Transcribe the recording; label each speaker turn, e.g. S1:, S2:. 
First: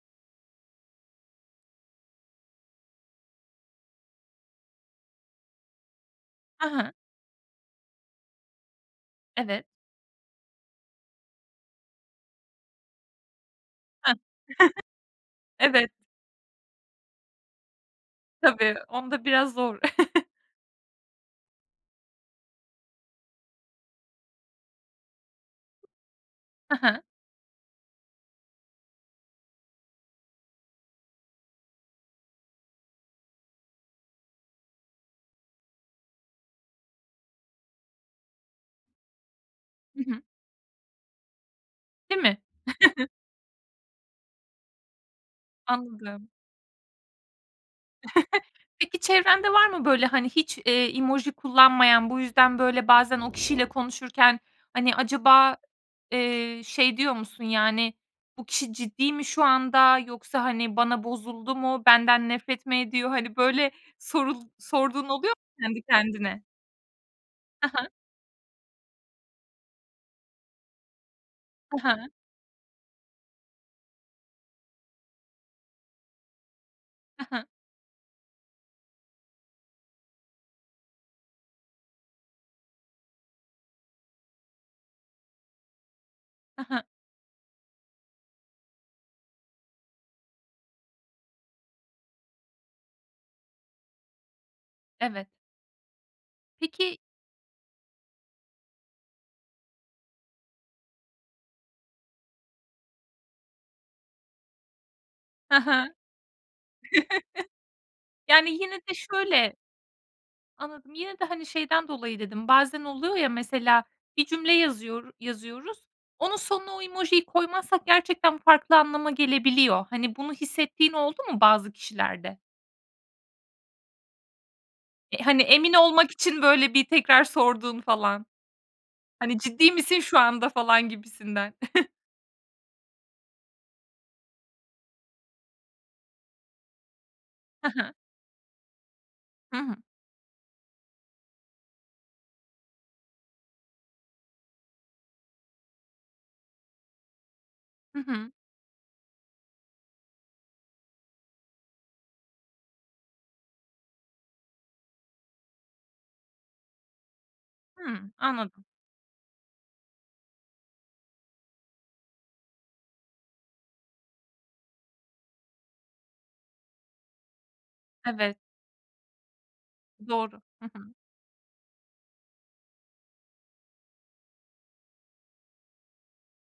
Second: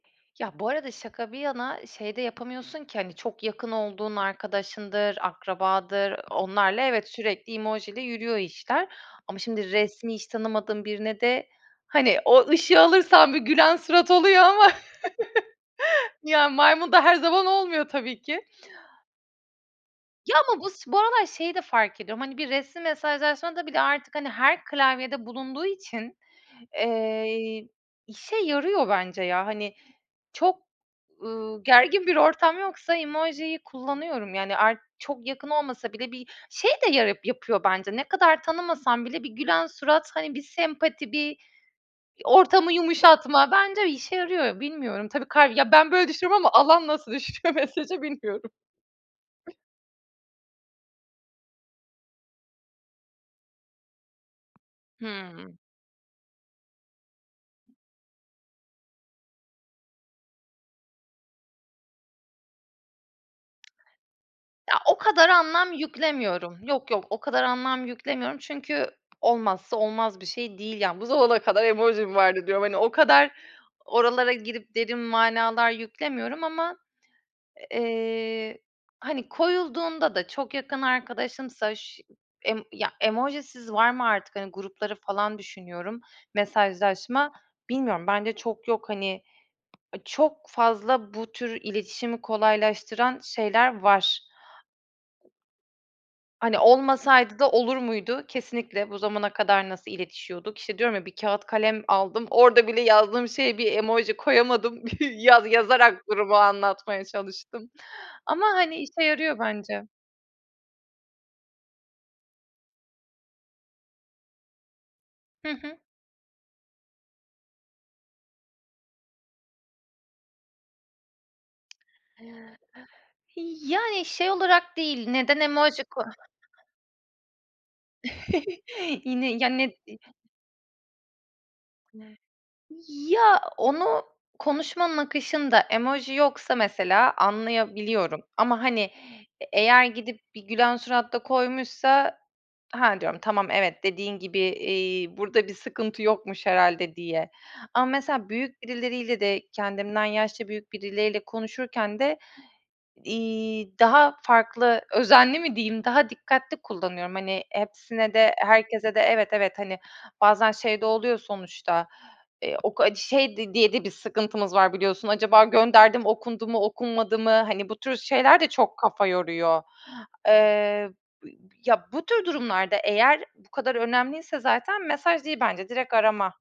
S1: Ya, bu arada şaka bir yana, şey de yapamıyorsun ki Hani, çok yakın olduğun arkadaşındır, akrabadır
S2: Ha
S1: onlarla,
S2: ha.
S1: evet, sürekli emojiyle yürüyor işler. Ama
S2: Evet.
S1: şimdi resmi, hiç tanımadığın birine de, hani O ışığı alırsan bir gülen surat
S2: Ha.
S1: oluyor ama,
S2: Evet.
S1: ya, maymun da her zaman olmuyor tabii ki.
S2: Tabii, onda biraz zor.
S1: Ya, ama bu s bu aralar şeyi de fark ediyorum: Hani, bir resmi mesajlaşmada bile artık, hani, her klavyede bulunduğu için,
S2: Hı hı.
S1: eee, işe yarıyor bence ya. Hani, çok, ııı, gergin bir ortam yoksa emojiyi kullanıyorum. Yani ar çok yakın olmasa bile bir Şey de yara yapıyor bence. Ne kadar tanımasam bile bir gülen
S2: Hı
S1: surat,
S2: hı.
S1: hani, bir sempati, bir, iii,
S2: Değil mi?
S1: ortamı yumuşatma bence işe yarıyor bilmiyorum. Tabii kal Ya, ben böyle
S2: Anladım.
S1: düşünüyorum ama alan nasıl düşünüyor mesajı bilmiyorum.
S2: Peki çevrende var mı böyle, hani, hiç, iii, emoji kullanmayan? Bu yüzden, böyle, bazen o kişiyle konuşurken, hani,
S1: Hıı.
S2: acaba, eee, şey diyor musun? Yani, "Bu kişi ciddi mi şu anda yoksa, hani, bana bozuldu mu? Benden nefret mi ediyor?" Hani, böyle sorul
S1: Ya, o
S2: sorduğun
S1: kadar
S2: oluyor mu
S1: anlam
S2: kendi kendine?
S1: yüklemiyorum. Yok, yok, o kadar
S2: Hı
S1: anlam
S2: hı.
S1: yüklemiyorum çünkü olmazsa olmaz bir şey değil. Yani, "Bu zamana kadar
S2: Hı
S1: emoji
S2: hı.
S1: mi vardı?" diyorum. Hani, o kadar oralara girip derin manalar yüklemiyorum. Ama,
S2: Hı hı.
S1: eee, hani, koyulduğunda da çok yakın arkadaşımsa ş emm Ya, emojisiz var mı artık? Hani, grupları falan düşünüyorum.
S2: Hı hı.
S1: Mesajlaşma Bilmiyorum, bence çok yok. Hani, çok fazla bu tür iletişimi kolaylaştıran şeyler var.
S2: Evet.
S1: Hani,
S2: Peki
S1: olmasaydı da olur muydu? Kesinlikle, bu zamana kadar nasıl iletişiyorduk? İşte, diyorum ya: Bir kağıt kalem aldım, orada bile yazdığım şeye bir emoji koyamadım. Yaz
S2: Hı hı.
S1: yazarak gruba anlatmaya çalıştım. Ama,
S2: Yani yine
S1: hani,
S2: de
S1: işe yarıyor
S2: şöyle
S1: bence.
S2: Anladım. Yine de, hani, şeyden dolayı dedim: Bazen oluyor ya, mesela, bir cümle yazıyor
S1: Hı
S2: yazıyoruz;
S1: hı.
S2: onun sonuna o emojiyi koymazsak gerçekten farklı anlama gelebiliyor. Hani, bunu hissettiğin oldu mu bazı kişilerde?
S1: Yani, şey olarak değil:
S2: E,
S1: Neden
S2: hani, emin
S1: emoji koy
S2: olmak için, böyle, bir tekrar sorduğun falan.
S1: Yine
S2: Hani,
S1: Ya, ne
S2: "Ciddi misin
S1: d
S2: şu anda?" falan gibisinden.
S1: [unintelligible] Ya, onu konuşmanın akışında emoji yoksa, mesela,
S2: Hı hı.
S1: anlayabiliyorum. Ama, hani, e
S2: Hı hı.
S1: eğer gidip bir gülen surat da koymuşsa, "Ha!" diyorum, "Tamam, evet, dediğin gibi, eee, burada bir sıkıntı yokmuş herhâlde." diye. Ama
S2: Hı
S1: mesela
S2: hı.
S1: büyük birileriyle de kendimden yaşça büyük birileriyle konuşurken de, iii, daha farklı "özenli" mi diyeyim? Daha dikkatli kullanıyorum. Hani,
S2: Hıı,
S1: hepsine de,
S2: anladım.
S1: herkese de Evet, evet, hani, bazen şey de oluyor sonuçta: Eee, o ka Şey diye de bir sıkıntımız var, biliyorsun: "Acaba gönderdim, okundu mu, okunmadı mı?" Hani, bu tür
S2: Evet.
S1: şeyler de çok kafa yoruyor.
S2: Doğru. Hı
S1: Eee,
S2: hı.
S1: b Ya, bu tür durumlarda eğer bu kadar önemliyse zaten mesaj değil bence, direkt arama.